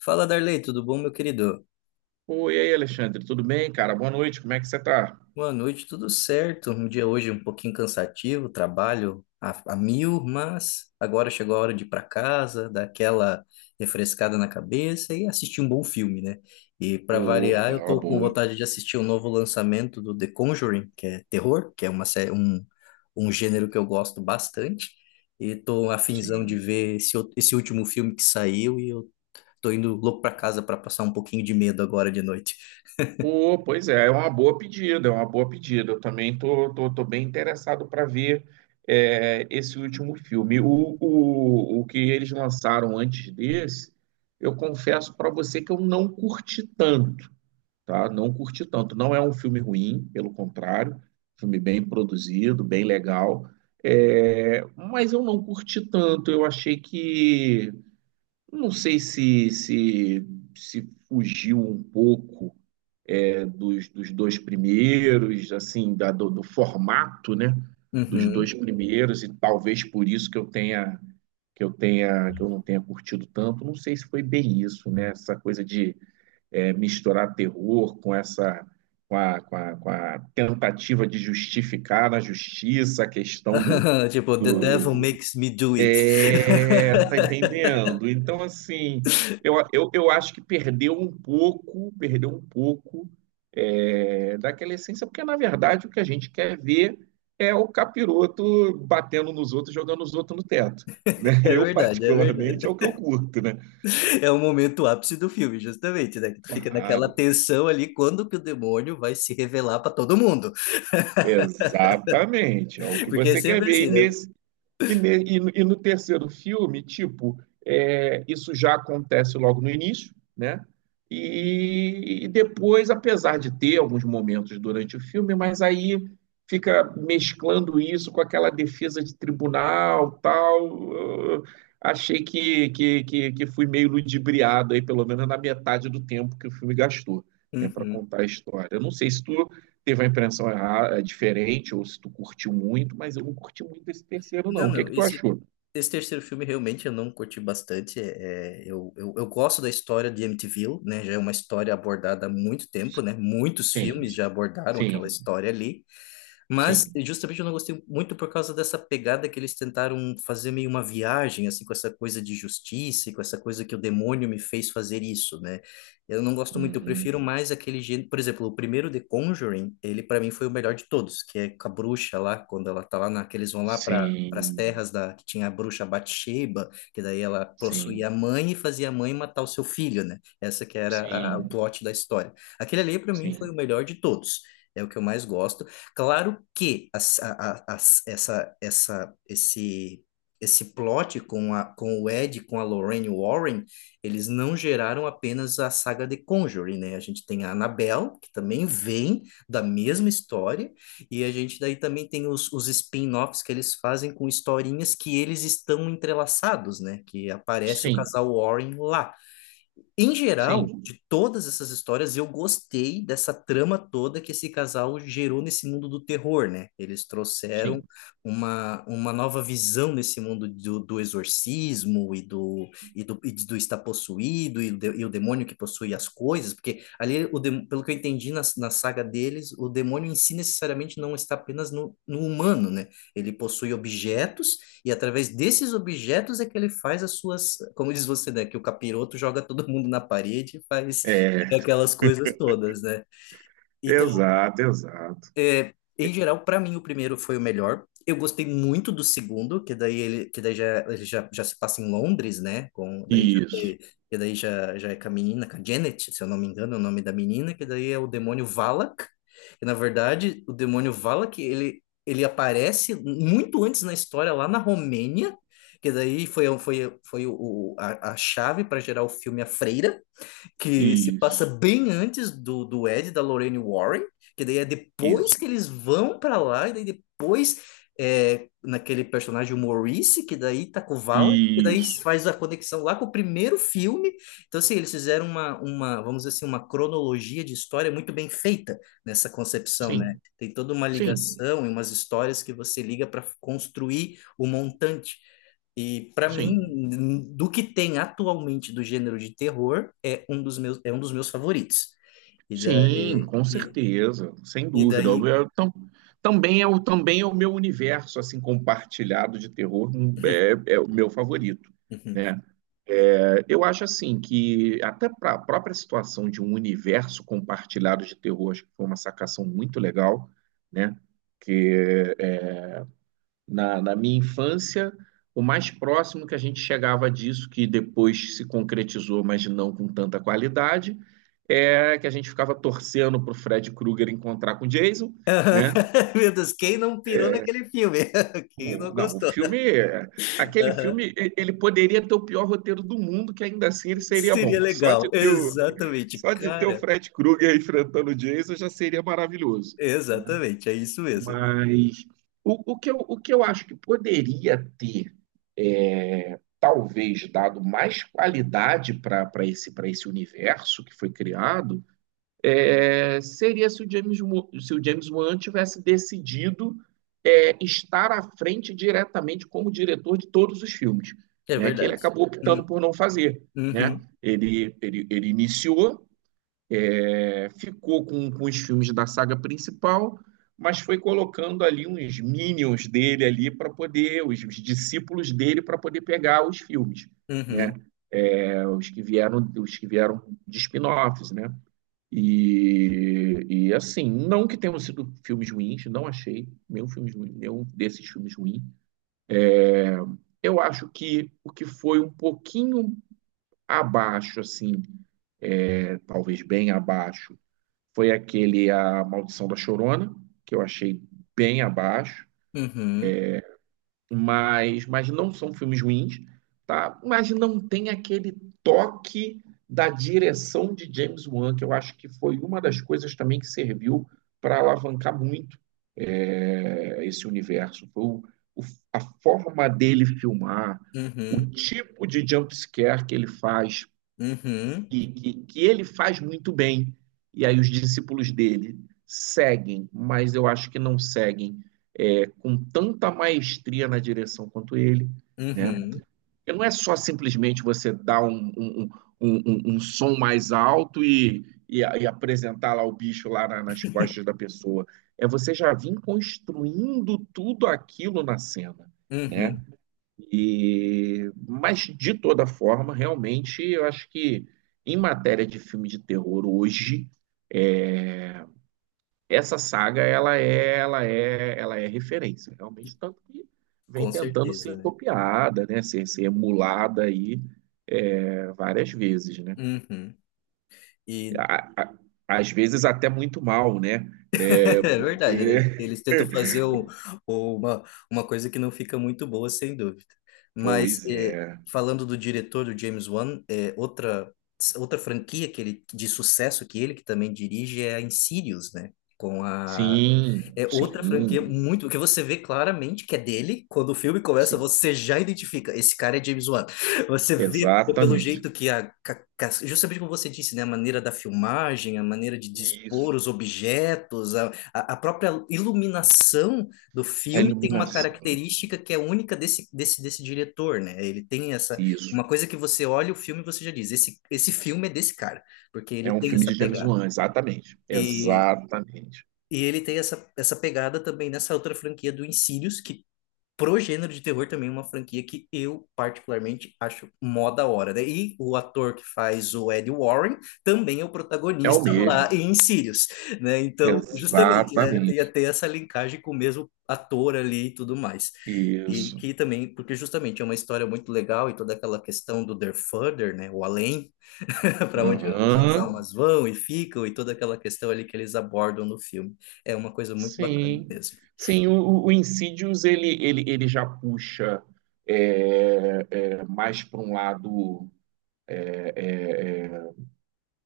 Fala, Darley, tudo bom, meu querido? Oi, e aí, Alexandre, tudo bem, cara? Boa noite, como é que você tá? Boa noite, tudo certo. Um dia hoje um pouquinho cansativo, trabalho a mil, mas agora chegou a hora de ir para casa, dar aquela refrescada na cabeça e assistir um bom filme, né? E para variar, Opa, eu uma tô com boa, vontade de assistir o novo lançamento do The Conjuring, que é terror, que é um gênero que eu gosto bastante. E tô afinzão de sim. ver esse último filme que saiu e eu tô indo louco para casa para passar um pouquinho de medo agora de noite. Pô, pois é, é uma boa pedida, é uma boa pedida. Eu também tô bem interessado para ver esse último filme. O que eles lançaram antes desse, eu confesso para você que eu não curti tanto, tá? Não curti tanto. Não é um filme ruim, pelo contrário, filme bem produzido, bem legal. É, mas eu não curti tanto, eu achei que. Não sei se fugiu um pouco dos dois primeiros, assim, do formato, né? Dos Uhum. dois primeiros, e talvez por isso que eu tenha que eu tenha que eu não tenha curtido tanto. Não sei se foi bem isso, né? Essa coisa de misturar terror com essa com a tentativa de justificar na justiça a questão do, Tipo, the do, devil do, makes me do it. Tá entendendo? Então, assim, eu acho que perdeu um pouco daquela essência, porque na verdade o que a gente quer ver é o capiroto batendo nos outros, jogando os outros no teto, né? É Eu, verdade, é verdade. particularmente, é o que eu curto, né? É o momento ápice do filme, justamente, né? Que tu fica naquela Claro, tensão ali quando que o demônio vai se revelar pra todo mundo. exatamente, é o que Porque é você quer sempre ver. E assim, né? nesse. E no terceiro filme, tipo, isso já acontece logo no início, né? E depois, apesar de ter alguns momentos durante o filme, mas aí fica mesclando isso com aquela defesa de tribunal, tal. Eu achei que fui meio ludibriado aí, pelo menos na metade do tempo que o filme gastou, né, para Uhum. contar a história. Eu não sei se tu teve a impressão errada, é diferente, ou se tu curtiu muito, mas eu não curti muito esse terceiro, não. Não, O que é não, que tu esse, achou? esse terceiro filme realmente eu não curti bastante. Eu gosto da história de Amityville, né? Já é uma história abordada há muito tempo, né? Muitos Sim, filmes já abordaram aquela sim, história ali. Mas sim. justamente eu não gostei muito por causa dessa pegada que eles tentaram fazer meio uma viagem, assim, com essa coisa de justiça, e com essa coisa que o demônio me fez fazer isso, né? Eu não gosto muito, eu prefiro Uhum. mais aquele gênero. Por exemplo, o primeiro The Conjuring, ele para mim foi o melhor de todos, que é com a bruxa lá, quando ela tá lá na, que eles vão lá para as Sim, terras da que tinha a bruxa Bathsheba, que daí ela sim, possuía a mãe e fazia a mãe matar o seu filho, né? Essa que era o sim, plot da história. Aquele ali para mim foi sim, o melhor de todos. É o que eu mais gosto. Claro que a, essa, esse plot com o Ed, com a Lorraine Warren, eles não geraram apenas a saga de Conjuring, né? A gente tem a Annabelle, que também vem da mesma história, e a gente daí também tem os spin-offs que eles fazem com historinhas que eles estão entrelaçados, né? Que aparece o sim, casal Warren lá em geral, sim, de todas essas histórias, eu gostei dessa trama toda que esse casal gerou nesse mundo do terror, né? Eles sim. trouxeram uma nova visão nesse mundo do exorcismo e do estar possuído e o demônio que possui as coisas, porque ali, pelo que eu entendi na saga deles, o demônio em si necessariamente não está apenas no humano, né? Ele possui objetos e através desses objetos é que ele faz as suas, como diz você, né, que o capiroto joga todo mundo na parede e faz É, aquelas coisas todas, né? Então, exato, exato. Em geral, para mim, o primeiro foi o melhor. Eu gostei muito do segundo, que daí ele, que daí já, ele já, já se passa em Londres, né? Com, daí já, Isso, te- Que daí já é com a menina, com a Janet, se eu não me engano, é o nome da menina, que daí é o demônio Valak. E, na verdade, o demônio Valak, ele aparece muito antes na história, lá na Romênia, que daí foi a chave para gerar o filme A Freira que se passa isso, bem antes do Ed, da Lorraine Warren, que daí é depois isso, que eles vão para lá, e daí depois naquele personagem o Maurice, que daí tá com o Valak, que daí isso. faz a conexão lá com o primeiro filme. Então, assim, eles fizeram vamos dizer assim, uma cronologia de história muito bem feita nessa concepção, né? Sim, Tem toda uma sim, ligação e umas histórias que você liga para construir o montante. E para sim. mim, do que tem atualmente do gênero de terror, é um dos meus favoritos. E Sim, daí, com e, certeza, sem e dúvida. Daí... Eu- tam- também é o meu universo assim compartilhado de terror, é o meu favorito, Uhum. né? É, eu acho assim que até para a própria situação de um universo compartilhado de terror, acho que foi uma sacação muito legal, né? Que é, na minha infância, o mais próximo que a gente chegava disso, que depois se concretizou, mas não com tanta qualidade, é que a gente ficava torcendo para o Fred Krueger encontrar com o Jason, né? Meu Deus, quem não pirou É, naquele filme? Quem não Não, o gostou? filme, aquele Aham. filme, ele poderia ter o pior roteiro do mundo, que ainda assim ele seria Seria bom. Só de legal. ter o, Exatamente, só de ter o cara. Fred Krueger enfrentando o Jason já seria maravilhoso. Né? Exatamente, é isso mesmo. Mas o que eu acho que poderia ter, talvez, dado mais qualidade para esse universo que foi criado, seria se o James Wan tivesse decidido estar à frente diretamente como diretor de todos os filmes, É né? Que ele verdade. acabou Uhum, optando por não fazer, né? uhum, Ele iniciou, ficou com os filmes da saga principal, mas foi colocando ali uns minions dele ali para poder, os discípulos dele para poder pegar os filmes, né? uhum, É, os que vieram de spin-offs, né? E assim, não que tenham sido filmes ruins, não achei nenhum, filme, nenhum desses filmes ruim. É, eu acho que o que foi um pouquinho abaixo, assim, talvez bem abaixo, foi aquele A Maldição da Chorona, que eu achei bem abaixo, uhum, mas não são filmes ruins, tá? Mas não tem aquele toque da direção de James Wan, que eu acho que foi uma das coisas também que serviu para alavancar muito esse universo. Foi o- a forma dele filmar, o uhum, tipo de jump scare que ele faz uhum, que ele faz muito bem, e aí os discípulos dele seguem, mas eu acho que não seguem com tanta maestria na direção quanto ele. Né? uhum. Porque não é só simplesmente você dar um som mais alto e, apresentar lá o bicho lá nas costas da pessoa. É você já vir construindo tudo aquilo na cena. Né? Uhum, Mas de toda forma, realmente, eu acho que em matéria de filme de terror hoje, é, essa saga ela é, ela é referência, realmente, tanto que vem com tentando certeza, ser né? copiada, né, ser emulada aí várias vezes, né? Uhum. E A- a- às vezes até muito mal, né? É, É verdade, né? Eles porque, tentam fazer uma, uma coisa que não fica muito boa, sem dúvida. Mas, pois é, falando do diretor, do James Wan, outra franquia de sucesso que ele que também dirige é a Insidious, né? Com a sim, É outra sim, franquia muito. Que você vê claramente que é dele. Quando o filme começa, sim, você já identifica. Esse cara é James Wan. Você vê pelo exatamente. jeito que justamente como você disse, né? A maneira da filmagem, a maneira de dispor Isso. os objetos, a própria iluminação do A filme tem uma iluminação. característica que é única desse diretor, né? Ele tem essa. Isso. Uma coisa que você olha o filme e você já diz: esse filme é desse cara, porque ele É um tem filme essa de James pegada. Wan, exatamente. E Exatamente. e ele tem essa pegada também nessa outra franquia do Insidious, que pro gênero de terror também é uma franquia que eu particularmente acho mó da hora, né? E o ator que faz o Ed Warren também é o É o protagonista mesmo. lá em Insidious, né? Então, justamente, né? Tem Exatamente. até essa linkagem com o mesmo ator ali e tudo mais. E Isso. que também, porque justamente é uma história muito legal e toda aquela questão do The Further, né? O além, para onde as Aham. almas vão e ficam e toda aquela questão ali que eles abordam no filme. É uma coisa muito bacana Sim. mesmo. Sim, o Insidious ele já puxa mais para um lado,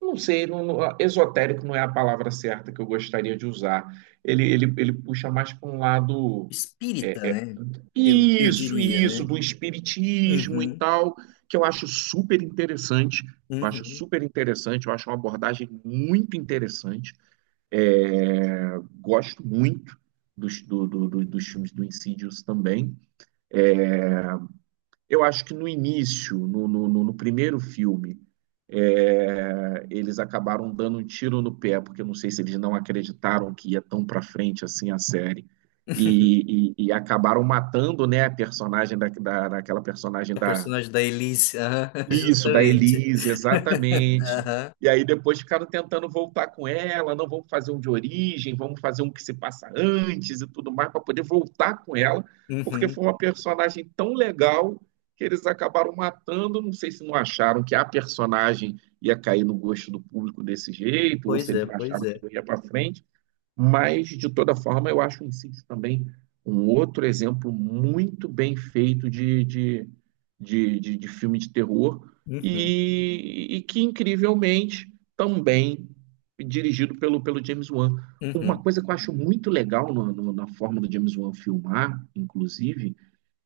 não sei, esotérico não é a palavra certa que eu gostaria de usar. Ele puxa mais para um lado, Espírita, é, né? Eu isso, diria, isso, né? do espiritismo e Uhum, tal, que eu acho super interessante. Eu acho uhum. super interessante, eu acho uma abordagem muito interessante. É, gosto muito dos filmes do Insidious também. Eu acho que no início, primeiro filme, eles acabaram dando um tiro no pé, porque eu não sei se eles não acreditaram que ia tão para frente assim a série. E acabaram matando, né, a personagem daquela A personagem da Elise, aham, Isso, da justamente. Elise, exatamente. Aham, E aí depois ficaram tentando voltar com ela, não vamos fazer um de origem, vamos fazer um que se passa antes e tudo mais, para poder voltar com ela, porque uhum. foi uma personagem tão legal que eles acabaram matando. Não sei se não acharam que a personagem ia cair no gosto do público desse jeito, ou se Pois é, eles não pois acharam que é. não ia para frente. Mas, de toda forma, eu acho o Incídios também um outro exemplo muito bem feito de filme de terror Uhum, e que, incrivelmente, também dirigido pelo James Wan. Uma uhum, coisa que eu acho muito legal na forma do James Wan filmar, inclusive,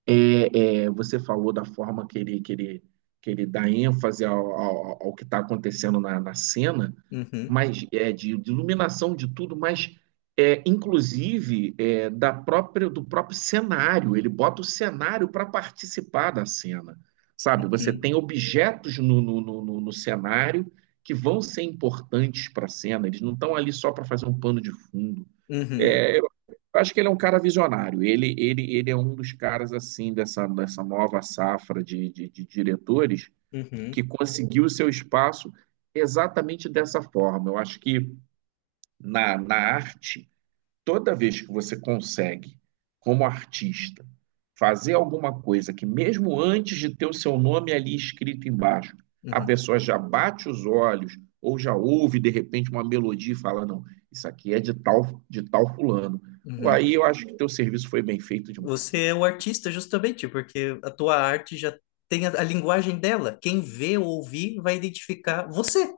você falou da forma que ele, que ele dá ênfase ao que está acontecendo na cena, uhum, mas é, de iluminação de tudo, mas inclusive é, da própria, do próprio cenário. Ele bota o cenário para participar da cena, sabe? Você uhum, tem objetos no cenário que vão ser importantes para a cena. Eles não estão ali só para fazer um pano de fundo. uhum, É, eu acho que ele é um cara visionário. Ele é um dos caras assim dessa, dessa nova safra de diretores que uhum, conseguiu o seu espaço exatamente dessa forma. Eu acho que na arte, toda vez que você consegue, como artista, fazer alguma coisa que, mesmo antes de ter o seu nome ali escrito embaixo, uhum, a uhum, pessoa já bate os olhos ou já ouve de repente uma melodia e fala: não, isso aqui é de tal fulano. Pô, uhum. aí eu acho que teu serviço foi bem feito demais. Você é o artista justamente, porque a tua arte já tem a linguagem dela. Quem vê ou ouvir vai identificar você.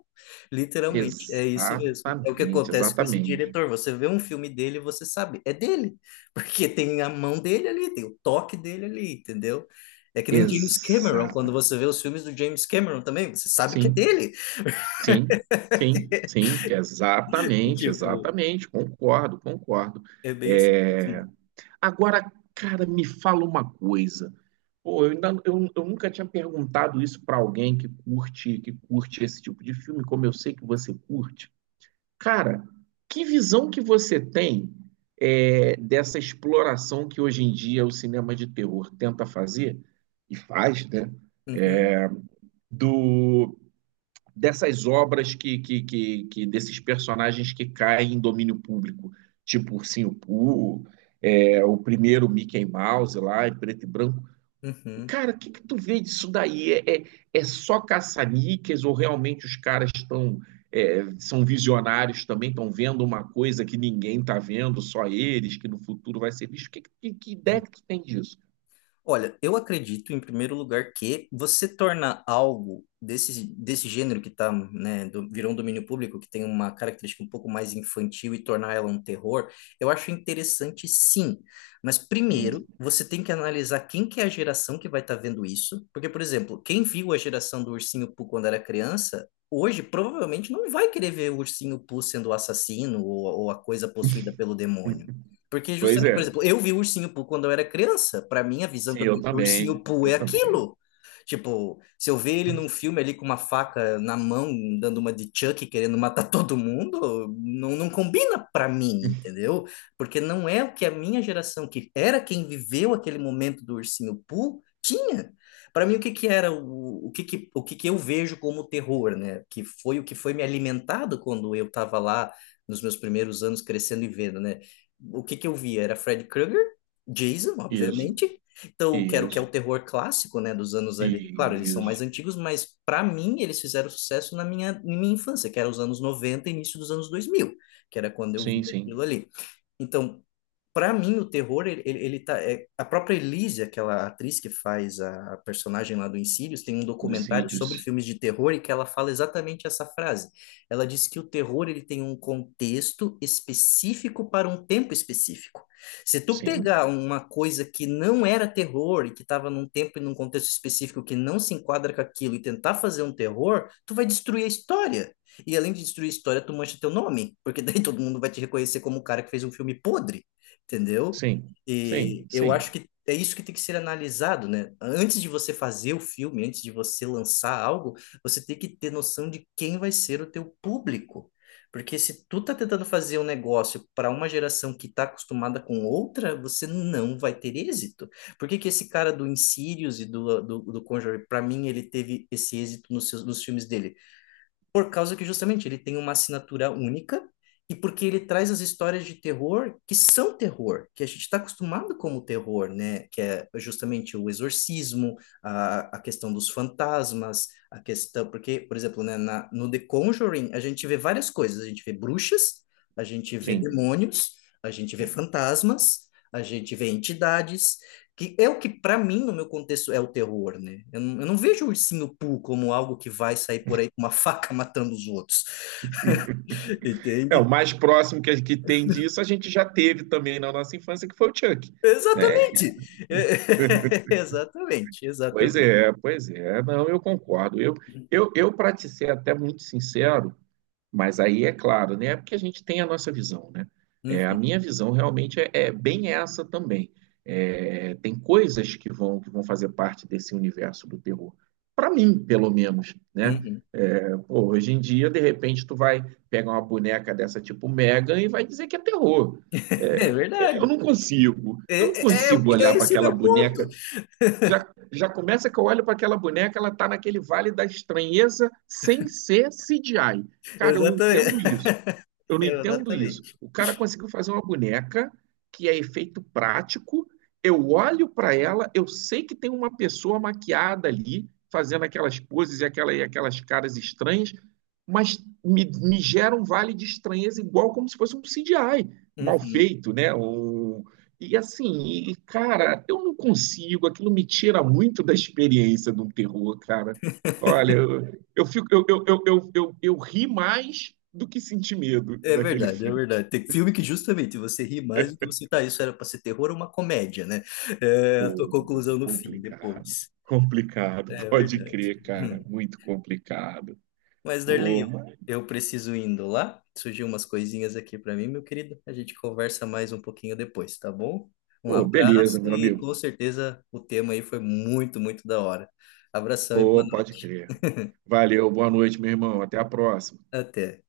Literalmente, é isso mesmo. É o que Exatamente, acontece com esse exatamente. diretor. Você vê um filme dele, e você sabe, é dele, porque tem a mão dele ali, tem o toque dele ali, entendeu? É que nem James Cameron, quando Exatamente. você vê os filmes do James Cameron também, você sabe que é Sim, dele. sim, sim, sim, E, exatamente, tipo, exatamente. Concordo, concordo. é bem assim. É, agora, cara, me fala uma coisa. Pô, eu nunca tinha perguntado isso pra alguém que curte esse tipo de filme, como eu sei que você curte. Cara, que visão que você tem dessa exploração que hoje em dia o cinema de terror tenta fazer e faz, né? Uhum, Do, dessas obras desses personagens que caem em domínio público, tipo Ursinho Pooh, o primeiro Mickey Mouse lá em preto e branco. uhum. Cara, o que que tu vê disso daí? É só caça-níqueis ou realmente os caras estão são visionários também, estão vendo uma coisa que ninguém está vendo, só eles, que no futuro vai ser visto? Que ideia Uhum. que tu tem disso? Olha, eu acredito, em primeiro lugar, que você torna algo desse gênero que tá, né, virou um domínio público, que tem uma característica um pouco mais infantil e tornar ela um terror, eu acho interessante sim. Mas primeiro, você tem que analisar quem que é a geração que vai estar vendo isso. Porque, por exemplo, quem viu a geração do Ursinho Pooh quando era criança, hoje provavelmente não vai querer ver o Ursinho Pooh sendo o assassino ou a coisa possuída pelo demônio. Porque Pois justamente, por é. exemplo, eu vi o Ursinho Pooh quando eu era criança. Para mim, a visão Sim, que eu eu tenho do também. Ursinho Pooh Eu é também. aquilo. Tipo, se eu ver ele num filme ali com uma faca na mão, dando uma de Chuck, querendo matar todo mundo, não, não combina para mim, entendeu? Porque não é o que a minha geração, que era quem viveu aquele momento do Ursinho Pooh, tinha. Para mim, o que que eu vejo como terror, né? Que foi o que foi me alimentado quando eu estava lá nos meus primeiros anos crescendo e vendo, né? O que que eu via? Era Fred Krueger, Jason, Isso, obviamente. Então, quero que é o isso, terror clássico, né, dos anos ali. Claro, eles são mais isso. antigos, mas para mim eles fizeram sucesso na minha infância, que era os anos 90, início dos anos 2000, que era quando eu Sim, via aquilo sim. ali. Então, para mim, o terror, a própria Elise, aquela atriz que faz a personagem lá do Insidious, tem um documentário sobre Lucídios. filmes de terror e que ela fala exatamente essa frase. Ela diz que o terror, ele tem um contexto específico para um tempo específico. Se tu Sim, sim, pegar uma coisa que não era terror e que estava num tempo e num contexto específico que não se enquadra com aquilo e tentar fazer um terror, tu vai destruir a história. E além de destruir a história, tu mancha teu nome, porque daí todo mundo vai te reconhecer como o cara que fez um filme podre, entendeu? sim, E eu acho sim, que é isso que tem que ser analisado, né? Antes de você fazer o filme, antes de você lançar algo, você tem que ter noção de quem vai ser o teu público. Porque se tu tá tentando fazer um negócio para uma geração que tá acostumada com outra, você não vai ter êxito. Por que que esse cara do Insidious e do Conjuring, para mim, ele teve esse êxito nos filmes dele? Por causa que justamente ele tem uma assinatura única e porque ele traz as histórias de terror que são terror, que a gente está acostumado como terror, né? Que é justamente o exorcismo, a questão dos fantasmas, a questão. Porque, por exemplo, né, no The Conjuring, a gente vê várias coisas. A gente vê bruxas, a gente vê sim, demônios, a gente vê sim. fantasmas, a gente vê entidades, que é o que para mim no meu contexto é o terror, né? Eu não vejo o Ursinho Pooh como algo que vai sair por aí com uma faca matando os outros, É, o entende? mais próximo que, que tem disso a gente já teve também na nossa infância, que foi o Chuck, né? Que é, Exatamente, exatamente, pois exatamente. é, pois é, não, eu concordo. Eu para te ser até muito sincero, mas aí é claro, né? Porque a gente tem a nossa visão, né? É, a Uhum, minha visão realmente é bem essa também. É, tem coisas que vão fazer parte desse universo do terror. Para mim, pelo menos, né? uhum. É, pô, hoje em dia, de repente, tu vai pegar uma boneca dessa tipo Megan e vai dizer que é terror. É, É verdade. Eu não É, é, é o consigo que- olhar é para esse o aquela meu ponto. boneca. Já começa que eu olho para aquela boneca, ela está naquele vale da estranheza sem ser CGI. Cara, eu não Exatamente. entendo isso. Eu não entendo isso. Exatamente. O cara conseguiu fazer uma boneca que é efeito prático. Eu olho para ela, eu sei que tem uma pessoa maquiada ali, fazendo aquelas poses e, aquela, e aquelas caras estranhas, mas me gera um vale de estranheza igual como se fosse um CGI mal Uhum. feito, né? Um, e assim, e, cara, eu não consigo, aquilo me tira muito da experiência de um terror, cara. Olha, eu, fico, eu ri mais do que senti medo É daquele verdade, é filme. verdade. Tem filme que justamente você ri mais do que você tá. Isso era para ser terror ou uma comédia, né? É a tua Pô, conclusão no fim, complicado. depois. Complicado, É pode verdade. crer, cara. Muito complicado. Mas, Darley, Pô, eu, mas- eu preciso indo lá. Surgiu umas coisinhas aqui para mim, meu querido. A gente conversa mais um pouquinho depois, tá bom? Um Pô, abraço beleza, meu e amigo. com certeza o tema aí foi muito, muito da hora. Abração e boa Pô, pode noite. crer. Valeu, boa noite, meu irmão. Até a próxima. Até.